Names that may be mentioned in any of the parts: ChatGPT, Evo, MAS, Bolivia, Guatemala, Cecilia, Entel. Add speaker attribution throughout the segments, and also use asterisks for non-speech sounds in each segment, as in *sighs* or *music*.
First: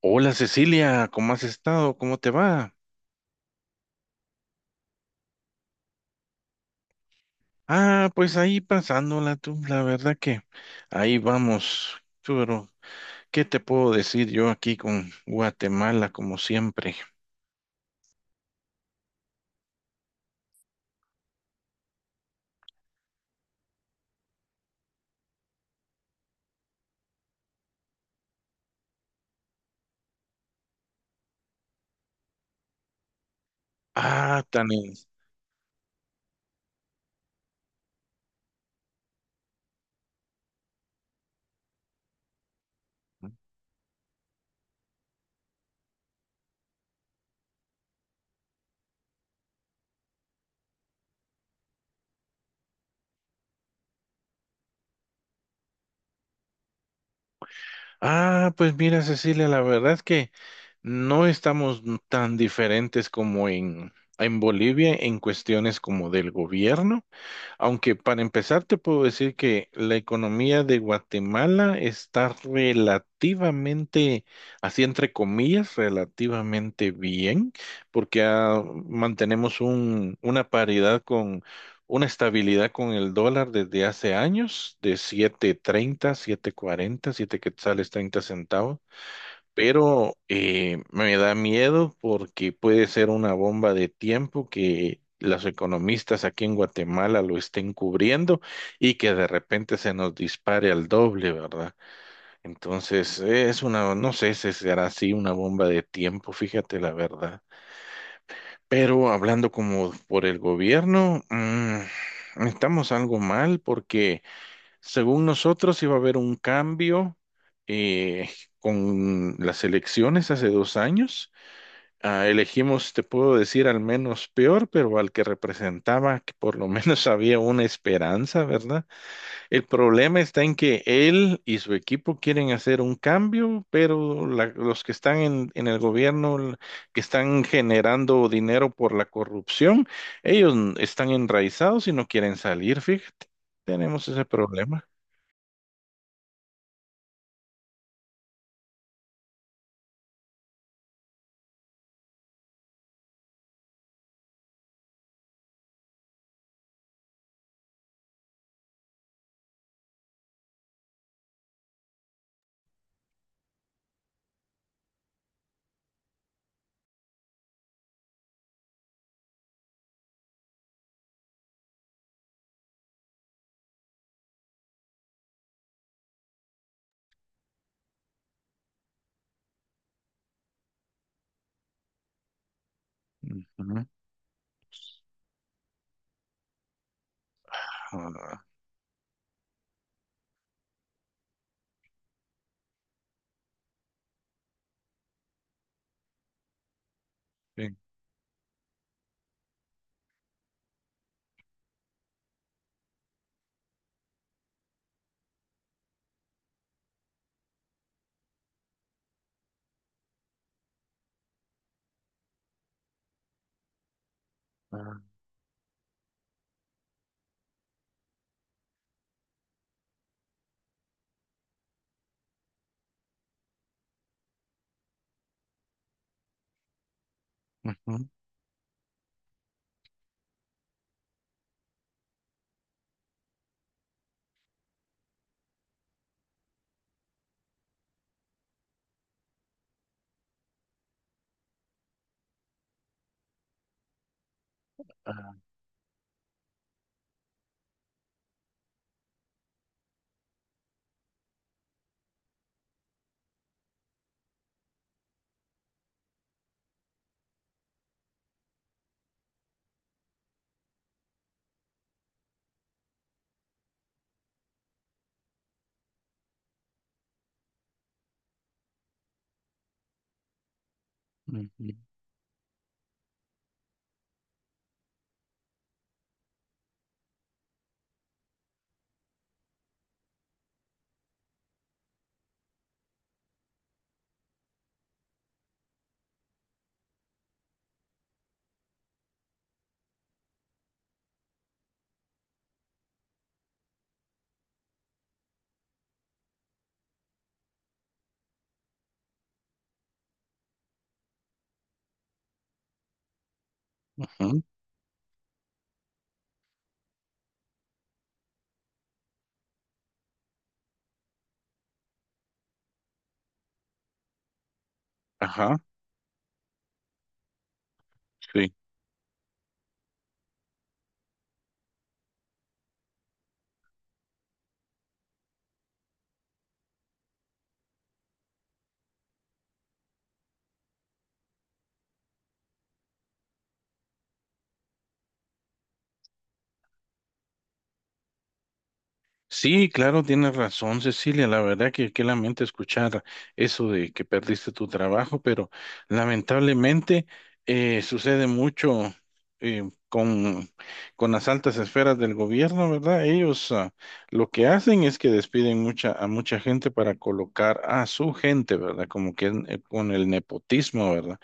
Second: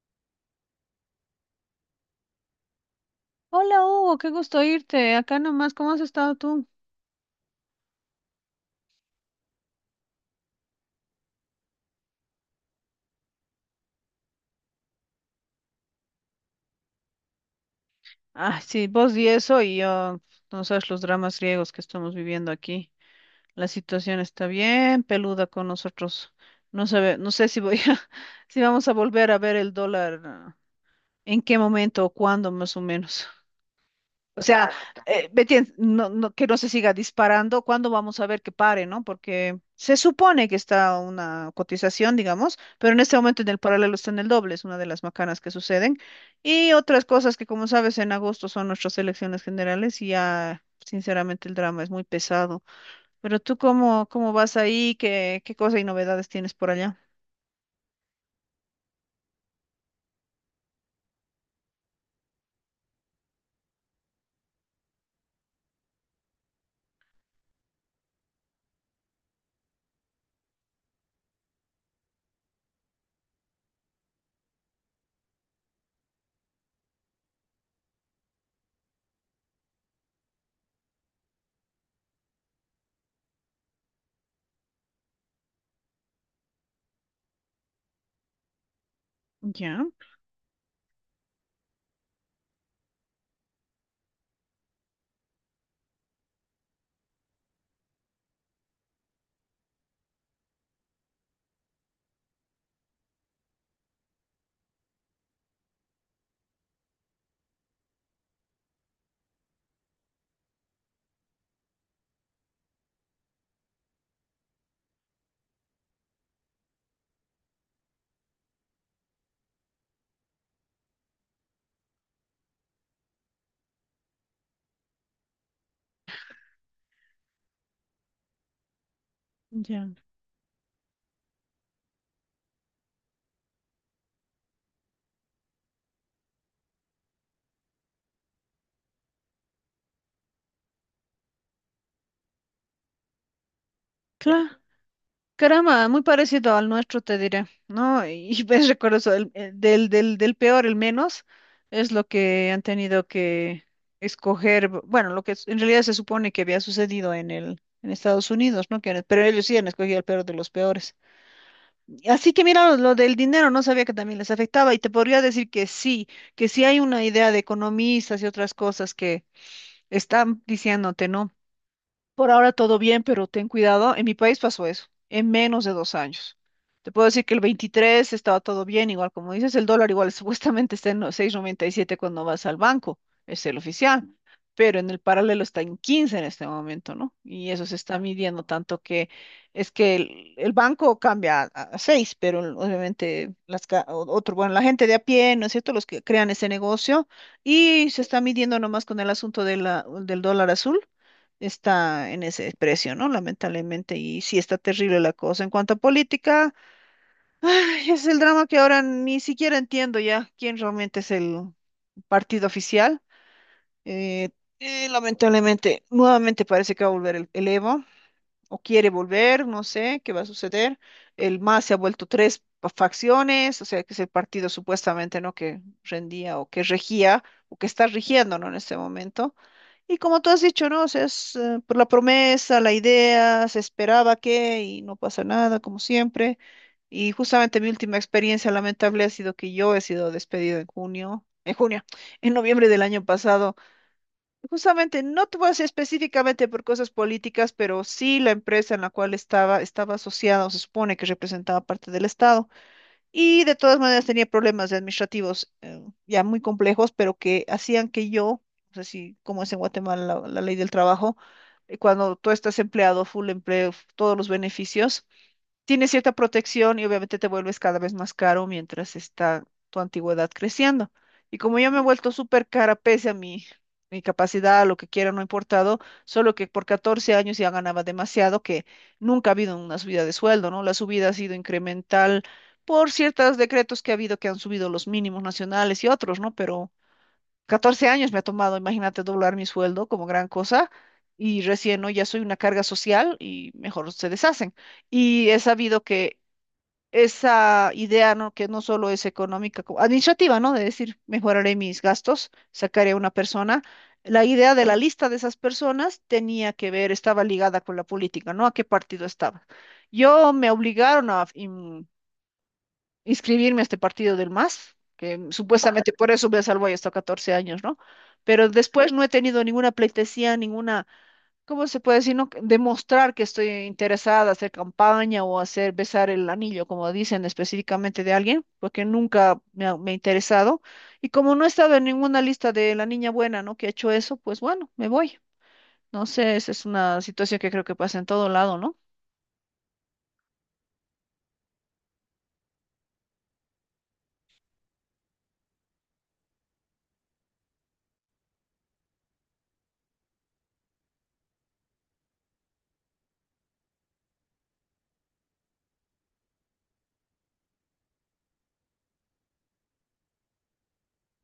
Speaker 1: Hola Cecilia, ¿cómo has estado? ¿Cómo te va?
Speaker 2: Hola Hugo, qué gusto irte acá nomás, ¿cómo has estado tú?
Speaker 1: Ah, pues ahí pasándola tú, la verdad que ahí vamos. Tú, pero, ¿qué te puedo decir yo aquí con Guatemala como siempre?
Speaker 2: Ah, sí, vos y eso y yo, no sabes los dramas griegos que estamos viviendo aquí. La situación está bien peluda con nosotros. No sé si voy a, *laughs* si vamos a volver a ver el dólar, en qué momento o cuándo más o menos. O
Speaker 1: Ah, tan...
Speaker 2: sea,
Speaker 1: en-
Speaker 2: ¿me entiendes? No, que no se siga disparando, ¿cuándo vamos a ver que pare, no? Porque se supone que está una cotización, digamos, pero en este momento en el paralelo está en el doble, es una de las macanas que suceden. Y otras cosas que, como sabes, en agosto son nuestras elecciones generales y ya, sinceramente, el drama es muy pesado. Pero tú, ¿cómo vas ahí? ¿Qué cosa y novedades tienes por allá?
Speaker 1: Ah, pues mira, Cecilia, la verdad es que no estamos tan diferentes como en Bolivia en cuestiones como del gobierno. Aunque para empezar te puedo decir que la economía de Guatemala está relativamente, así entre comillas, relativamente bien, porque mantenemos una paridad con una estabilidad con el dólar desde hace años, de siete treinta, siete cuarenta, siete quetzales 30 centavos,
Speaker 2: Ya,
Speaker 1: pero me da miedo porque puede ser una bomba de tiempo que los economistas aquí en Guatemala lo estén cubriendo y que de repente se nos dispare al doble, ¿verdad? Entonces, es una, no sé si será así una bomba de tiempo, fíjate la verdad. Pero hablando como por el gobierno, estamos algo mal porque... Según nosotros iba a haber un cambio eh, con las elecciones hace 2 años. Ah, elegimos, te puedo decir, al menos peor, pero al que representaba, que por lo menos *laughs* había una esperanza, ¿verdad? El
Speaker 2: ya.
Speaker 1: problema está en que él y su equipo quieren hacer un cambio, pero los que están en el gobierno, que están generando dinero por la corrupción, ellos están enraizados y no quieren salir, fíjate. Tenemos ese
Speaker 2: Claro.
Speaker 1: problema.
Speaker 2: Caramba, muy parecido al nuestro, te diré, ¿no? Y *laughs* ves, recuerdo eso, del peor, el menos, es lo que han tenido que escoger, bueno, en realidad se supone que había sucedido en Estados Unidos, ¿no? Que, pero ellos sí han escogido el peor de los peores. Y así que mira, lo del dinero, no sabía que también les afectaba y te podría decir que sí hay una idea de economistas y otras cosas que están diciéndote, ¿no? Por ahora todo bien, pero ten cuidado. En mi país pasó eso, en menos de 2 años. Te puedo decir que el 23 estaba todo bien, igual como dices, el dólar igual *laughs* supuestamente está en los 7 cuando vas al banco, es el
Speaker 1: Ujú.
Speaker 2: oficial, pero en el paralelo está en 15 en este momento, ¿no? Y eso se está
Speaker 1: Ah,
Speaker 2: midiendo tanto que es que el banco cambia a, 6, pero obviamente las, otro, bueno, la gente de a pie, ¿no es cierto? Los que crean ese negocio
Speaker 1: sí.
Speaker 2: y se está midiendo nomás con el asunto de del dólar azul está en ese precio, ¿no? Lamentablemente, y sí está terrible la cosa. En cuanto a política, *sighs* ay, es el drama que ahora ni siquiera entiendo ya quién realmente es el partido oficial. Eh,
Speaker 1: Ah,
Speaker 2: Lamentablemente, nuevamente parece que va a volver el Evo, o quiere volver, no sé qué va a suceder. El MAS se ha vuelto tres facciones, o sea, que es el partido supuestamente, ¿no? que rendía o que regía o que está
Speaker 1: ujú.
Speaker 2: rigiendo, ¿no? en este momento. Y como tú has dicho, ¿no? O sea, es por la promesa, la idea, se esperaba que y no pasa nada, como siempre. Y justamente mi última experiencia lamentable ha sido que yo he sido despedido en junio, *laughs* en noviembre del año pasado. Justamente, no
Speaker 1: Ah,
Speaker 2: te voy a decir específicamente por cosas políticas, pero sí la empresa en la cual estaba, estaba asociada o se supone que representaba parte del Estado. Y de todas maneras tenía problemas administrativos ya muy complejos, pero que hacían que yo, no sé si como es en Guatemala la, ley del trabajo, cuando tú estás empleado, full empleo, todos los beneficios. Tienes cierta protección y obviamente te vuelves cada vez más caro mientras está tu antigüedad creciendo. Y como yo
Speaker 1: ujú,
Speaker 2: me he vuelto súper cara, pese a mi capacidad, lo que quiera, no ha importado, solo que por 14 años ya ganaba demasiado, que nunca ha habido una subida de sueldo, ¿no? La subida ha sido incremental por ciertos decretos que ha habido que han subido los mínimos nacionales y otros, ¿no? Pero 14 años me ha tomado, imagínate, doblar mi sueldo como gran cosa y recién, ¿no? ya soy una carga social y mejor se deshacen. Y he sabido que esa idea, ¿no? que no solo es económica, como administrativa, ¿no? De decir, mejoraré mis gastos, sacaré a una persona. La
Speaker 1: ujú.
Speaker 2: idea de la lista de esas personas tenía que ver, estaba ligada con la política, ¿no? A qué partido estaba. Yo me obligaron a, inscribirme a este partido del MAS, que
Speaker 1: Ajá,
Speaker 2: supuestamente por eso me salvo ahí hasta 14 años, ¿no? Pero
Speaker 1: sí.
Speaker 2: después no he tenido ninguna pleitesía, ninguna, ¿cómo se puede decir? ¿No? Demostrar que estoy interesada, hacer campaña o hacer besar el anillo, como dicen específicamente de alguien, porque nunca me ha interesado. Y como no he estado en ninguna lista de la niña buena, ¿no? Que ha hecho eso, pues bueno, me voy. No sé, esa es una situación que creo que pasa en todo lado, ¿no?
Speaker 1: Sí, claro, tienes razón, Cecilia. La verdad que qué lamento escuchar eso de que perdiste tu trabajo, pero lamentablemente sucede mucho eh, con, con las altas esferas del gobierno, ¿verdad? Ellos, lo que hacen es que despiden mucha, a mucha gente para colocar a su gente, ¿verdad? Como que con el nepotismo, ¿verdad?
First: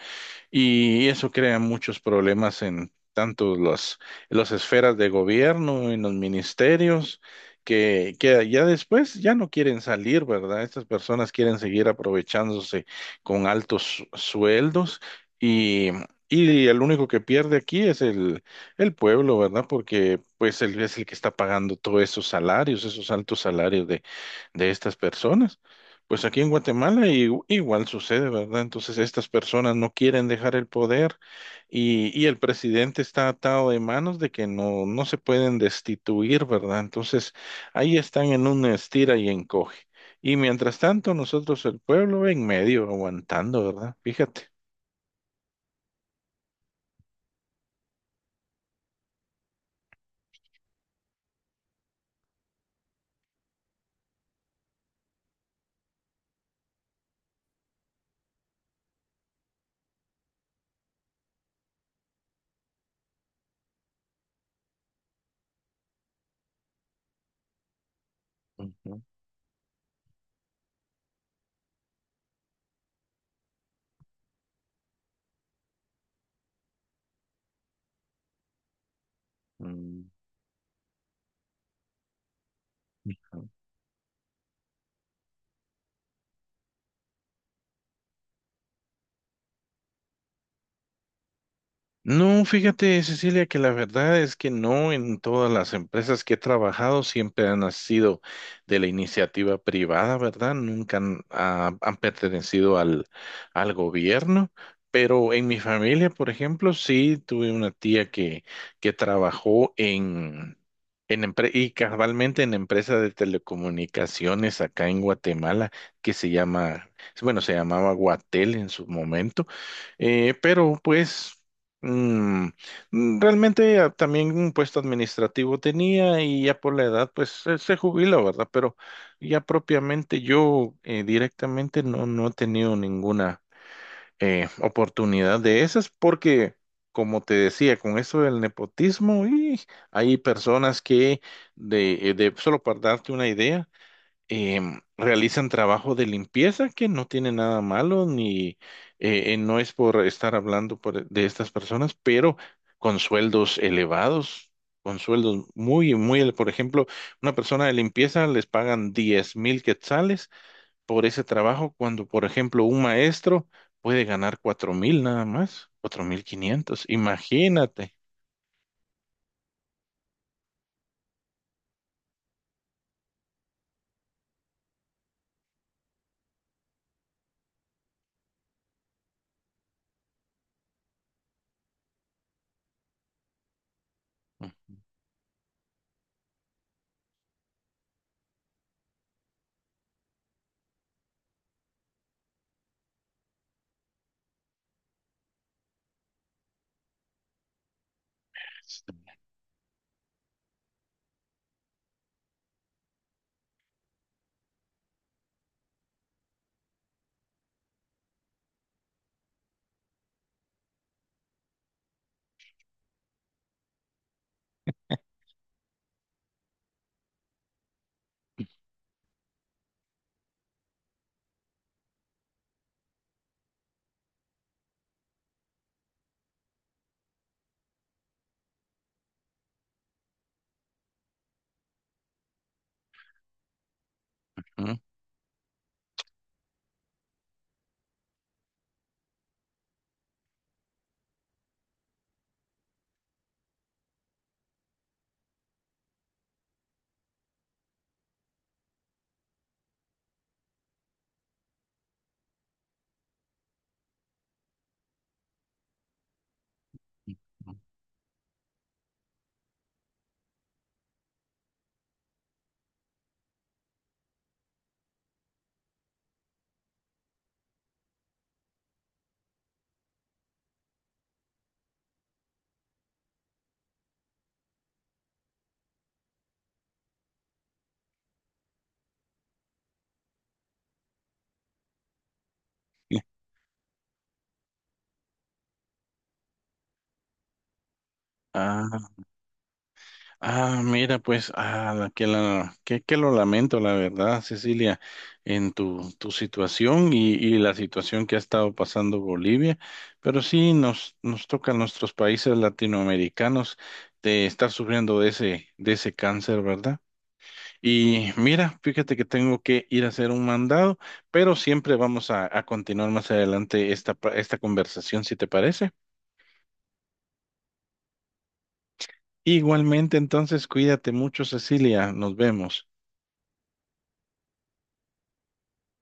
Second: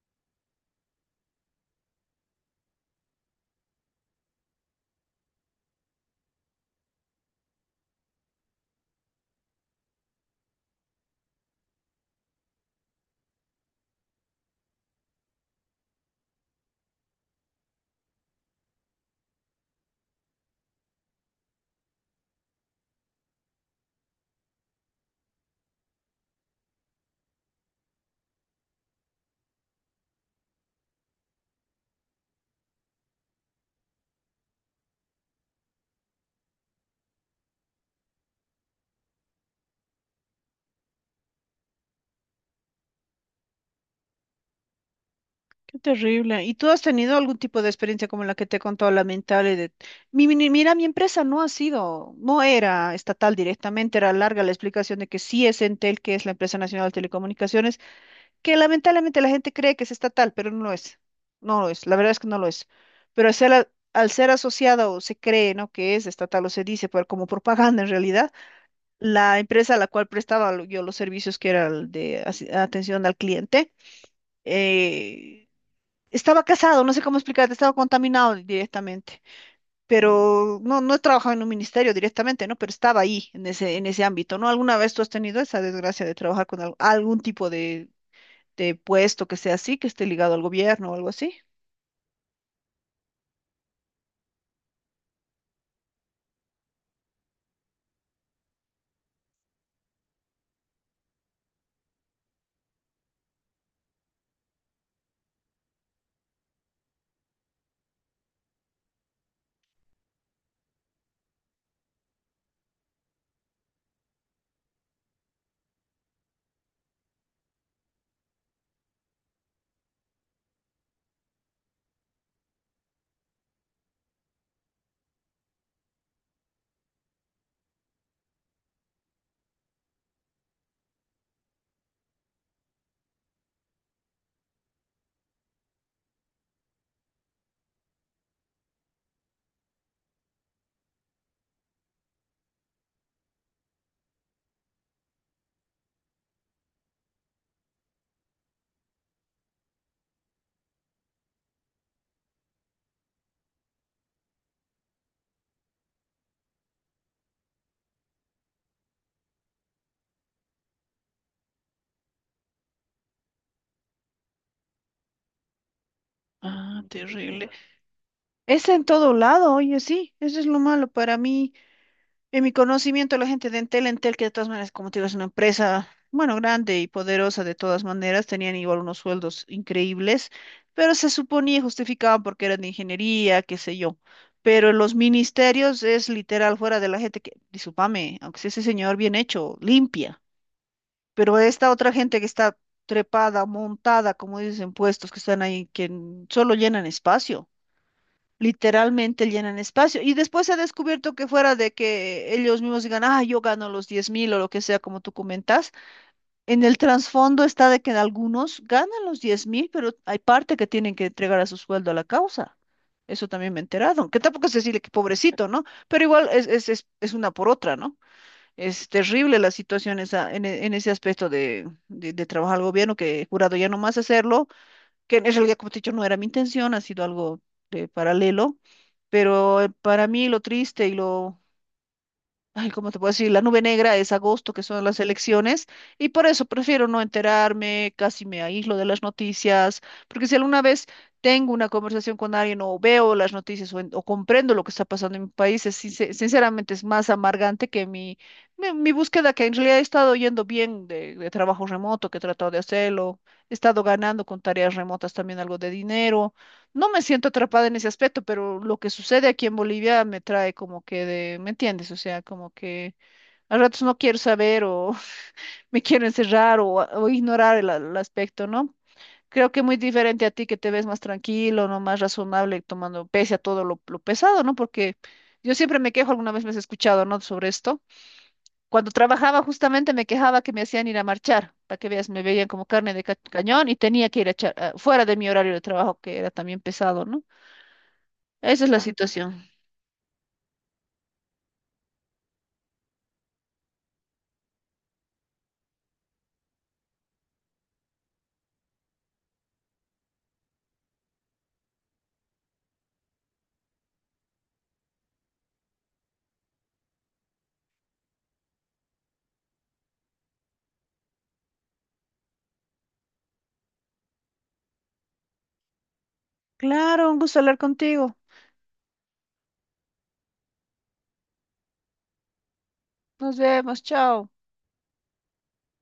Speaker 1: Y eso crea muchos problemas en tanto las esferas de gobierno, en los ministerios, que ya después ya no quieren salir, ¿verdad? Estas personas quieren seguir aprovechándose con altos sueldos y, y el único que pierde aquí es el pueblo, ¿verdad? Porque pues él es el que está pagando todos esos salarios, esos altos salarios de estas personas. Pues aquí en Guatemala igual sucede, ¿verdad? Entonces estas personas no quieren dejar el poder y el presidente está atado de manos de que no, no se pueden destituir, ¿verdad? Entonces ahí están en un estira y encoge. Y mientras tanto, nosotros el pueblo en medio aguantando, ¿verdad? Fíjate.
Speaker 2: Qué terrible. ¿Y tú has tenido algún tipo de experiencia como la que te he contado, lamentable? De... mira, mi empresa no ha sido, no era estatal directamente, era larga la explicación de que sí es Entel, que es la empresa nacional de telecomunicaciones, que lamentablemente la gente cree que es estatal, pero no lo es. No lo es, la verdad es que no lo es. Pero al ser asociada o se cree, ¿no? que es estatal o se dice, pero como propaganda en realidad,
Speaker 1: Ujú.
Speaker 2: la empresa a la cual prestaba yo los servicios, que era el de atención al cliente, eh, estaba casado, no sé cómo explicarte, estaba contaminado directamente,
Speaker 1: Mm.
Speaker 2: pero no, no he trabajado en un ministerio directamente, ¿no? Pero estaba ahí, en ese, ámbito, ¿no? ¿Alguna vez tú has tenido esa desgracia de trabajar con algún tipo de puesto que sea así, que esté ligado al gobierno o algo así?
Speaker 1: No, fíjate, Cecilia, que la verdad es que no en todas las empresas que he trabajado siempre han sido de la iniciativa privada, ¿verdad? Nunca han pertenecido al gobierno, pero en mi familia, por ejemplo, sí tuve una tía que trabajó en y cabalmente en empresa de telecomunicaciones acá en Guatemala que se llama, bueno, se llamaba Guatel en su momento. Pero pues Mm, realmente también un puesto administrativo tenía y ya por la edad pues se jubila, ¿verdad? Pero ya propiamente yo directamente no, no he tenido ninguna oportunidad de esas porque, como te decía, con eso del nepotismo, y hay personas que, solo para darte una idea, realizan trabajo de limpieza que no tiene nada malo, ni no es por estar hablando de estas personas, pero con sueldos elevados, con sueldos muy, muy, por ejemplo, una persona de limpieza les pagan 10.000 quetzales por ese trabajo, cuando, por ejemplo, un maestro puede ganar 4.000 nada más, cuatro mil
Speaker 2: Ah,
Speaker 1: quinientos
Speaker 2: terrible.
Speaker 1: imagínate.
Speaker 2: Es en todo lado, oye, sí, eso es lo malo para mí. En mi conocimiento, la gente de Entel, que de todas maneras, como te digo, es una empresa, bueno, grande y poderosa de todas maneras, tenían igual unos sueldos increíbles, pero se suponía y justificaban porque eran de ingeniería, qué sé yo. Pero los ministerios es literal fuera de la gente que, discúlpame, aunque sea ese señor bien hecho, limpia, pero esta otra gente que está trepada, montada, como dicen, puestos que están ahí, que solo llenan espacio literalmente llenan espacio. Y después se ha descubierto que fuera de que ellos mismos digan, ah, yo gano los 10.000 o lo que sea, como tú comentas, en el trasfondo está de que algunos ganan los 10.000, pero hay parte que tienen que entregar a su sueldo a la causa. Eso también me he enterado, aunque tampoco es decirle que pobrecito, ¿no? Pero igual es, es una por otra, ¿no? Es terrible la situación en, en ese aspecto de, de trabajar al gobierno, que el jurado ya no más hacerlo, que en realidad, como te he dicho, no era mi intención, ha sido algo de paralelo, pero para mí lo triste y lo ay, ¿cómo te puedo decir? La nube negra es agosto, que
Speaker 1: Ujú,
Speaker 2: son las elecciones, y por eso prefiero no enterarme, casi me aíslo de las noticias, porque si alguna vez tengo una conversación con alguien o veo las noticias o comprendo lo que está pasando en mi país, es, sinceramente es más amargante que mi, mi búsqueda, que en realidad he estado yendo bien de, trabajo remoto, que he tratado de hacerlo, he estado ganando con tareas remotas también algo de dinero. No me siento atrapada en ese aspecto, pero lo que sucede aquí en Bolivia me trae como que de, ¿me entiendes? O sea, como que a ratos no quiero saber o *laughs* me quiero encerrar o ignorar el, aspecto, ¿no? Creo que muy diferente a ti que te ves más tranquilo, ¿no? Más razonable, tomando pese a todo lo pesado, ¿no? Porque yo siempre me quejo, alguna vez me has escuchado, ¿no? Sobre esto. Cuando trabajaba justamente me quejaba que me hacían ir a marchar, para que veas, me veían como carne
Speaker 1: ujú.
Speaker 2: de cañón y tenía que ir a echar, fuera de mi horario de trabajo, que era también pesado, ¿no? Esa es la
Speaker 1: Ah,
Speaker 2: situación.
Speaker 1: Ah, mira, pues, que lo lamento, la verdad, Cecilia, en tu situación y la situación que ha estado pasando Bolivia, pero sí nos toca a nuestros países latinoamericanos de estar sufriendo de ese cáncer, ¿verdad? Y mira, fíjate que tengo que ir a hacer un mandado, pero siempre vamos a continuar más adelante esta conversación, si te parece.
Speaker 2: Claro, un gusto hablar contigo.
Speaker 1: Igualmente, entonces, cuídate mucho, Cecilia, nos vemos.
Speaker 2: Nos vemos, chao.